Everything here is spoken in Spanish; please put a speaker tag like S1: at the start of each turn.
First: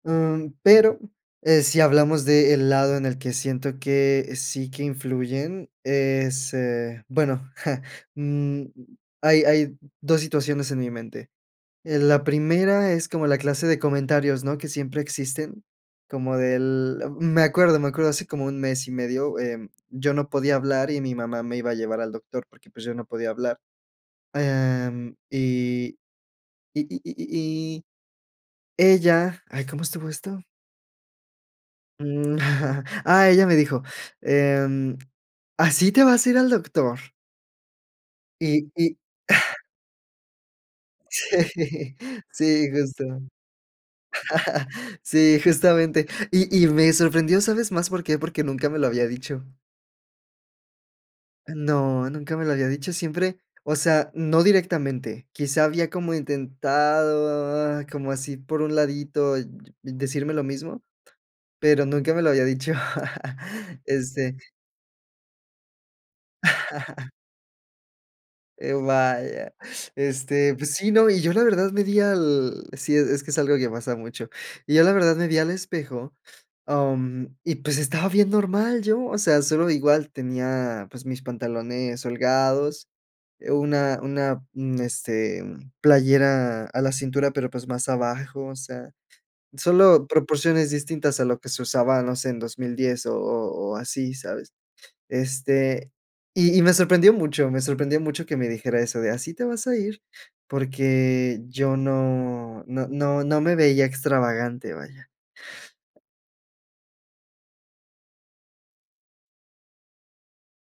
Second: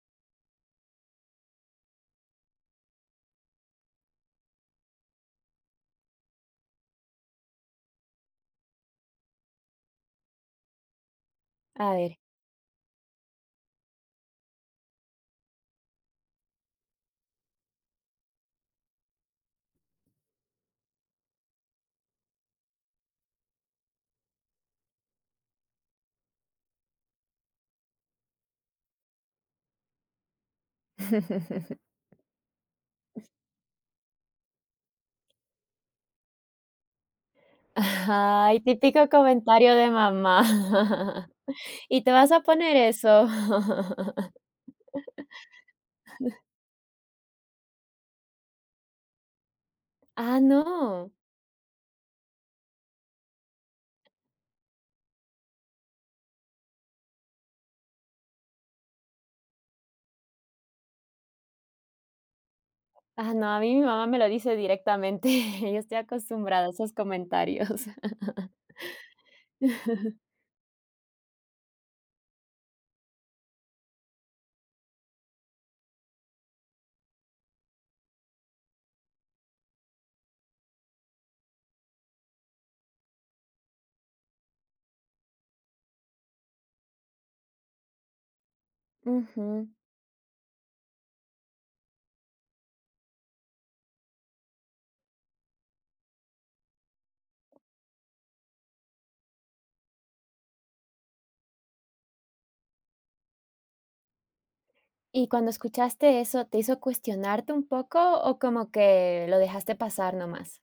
S1: Mm, pero, eh, si hablamos de el lado en el que siento que sí que influyen, es, eh, bueno, mm, hay hay 2 situaciones en mi mente.
S2: A
S1: En
S2: ver.
S1: la primera, es como la clase de comentarios, ¿no?, que siempre existen, como del me acuerdo, me acuerdo, hace como 1 mes y medio, em, yo no podía hablar, y mi mamá me iba a llevar al doctor, porque, pues, yo no podía hablar. Em, y y y y y ella ay, ¿cómo estuvo esto? mm, ah, ella me dijo, em: "¿Así te vas a ir al doctor?"
S2: Ajá ay,
S1: Y y
S2: típico comentario de mamá,
S1: Sí,
S2: ¿y te vas a
S1: sí,
S2: poner
S1: justo.
S2: eso?
S1: Sí, justamente. Y y me sorprendió, ¿sabes más por qué?, porque nunca me lo había dicho.
S2: ¡Ah, no!
S1: No, nunca me lo había dicho, siempre o sea, no directamente, quizá, había como intentado, como así por un ladito, decirme lo mismo, pero nunca me lo había dicho.
S2: Ah, no, a mí, mi mamá me lo
S1: Este
S2: dice directamente, yo estoy acostumbrada a esos comentarios.
S1: Eh, uh, vaya, este, pues sí, no, y yo la verdad me di al sí, es que es algo que pasa mucho, yo la verdad me vi al espejo, am, y pues, estaba bien normal yo. O sea, solo igual, tenía, pues, mis pantalones holgados, eh, una una un este, playera a la cintura, pero, pues, más abajo, o sea,
S2: Ujú.
S1: solo proporciones distintas a lo que se usaba, no sé, en 2010, o o o así, ¿sabes? Este, y y me sorprendió mucho, me sorprendió mucho que me dijera eso de: "¿Así te vas a ir?", porque yo no, no, no, no me veía extravagante, vaya.
S2: Y cuando escuchaste eso, ¿te hizo cuestionarte un poco, o como que lo dejaste pasar nomás?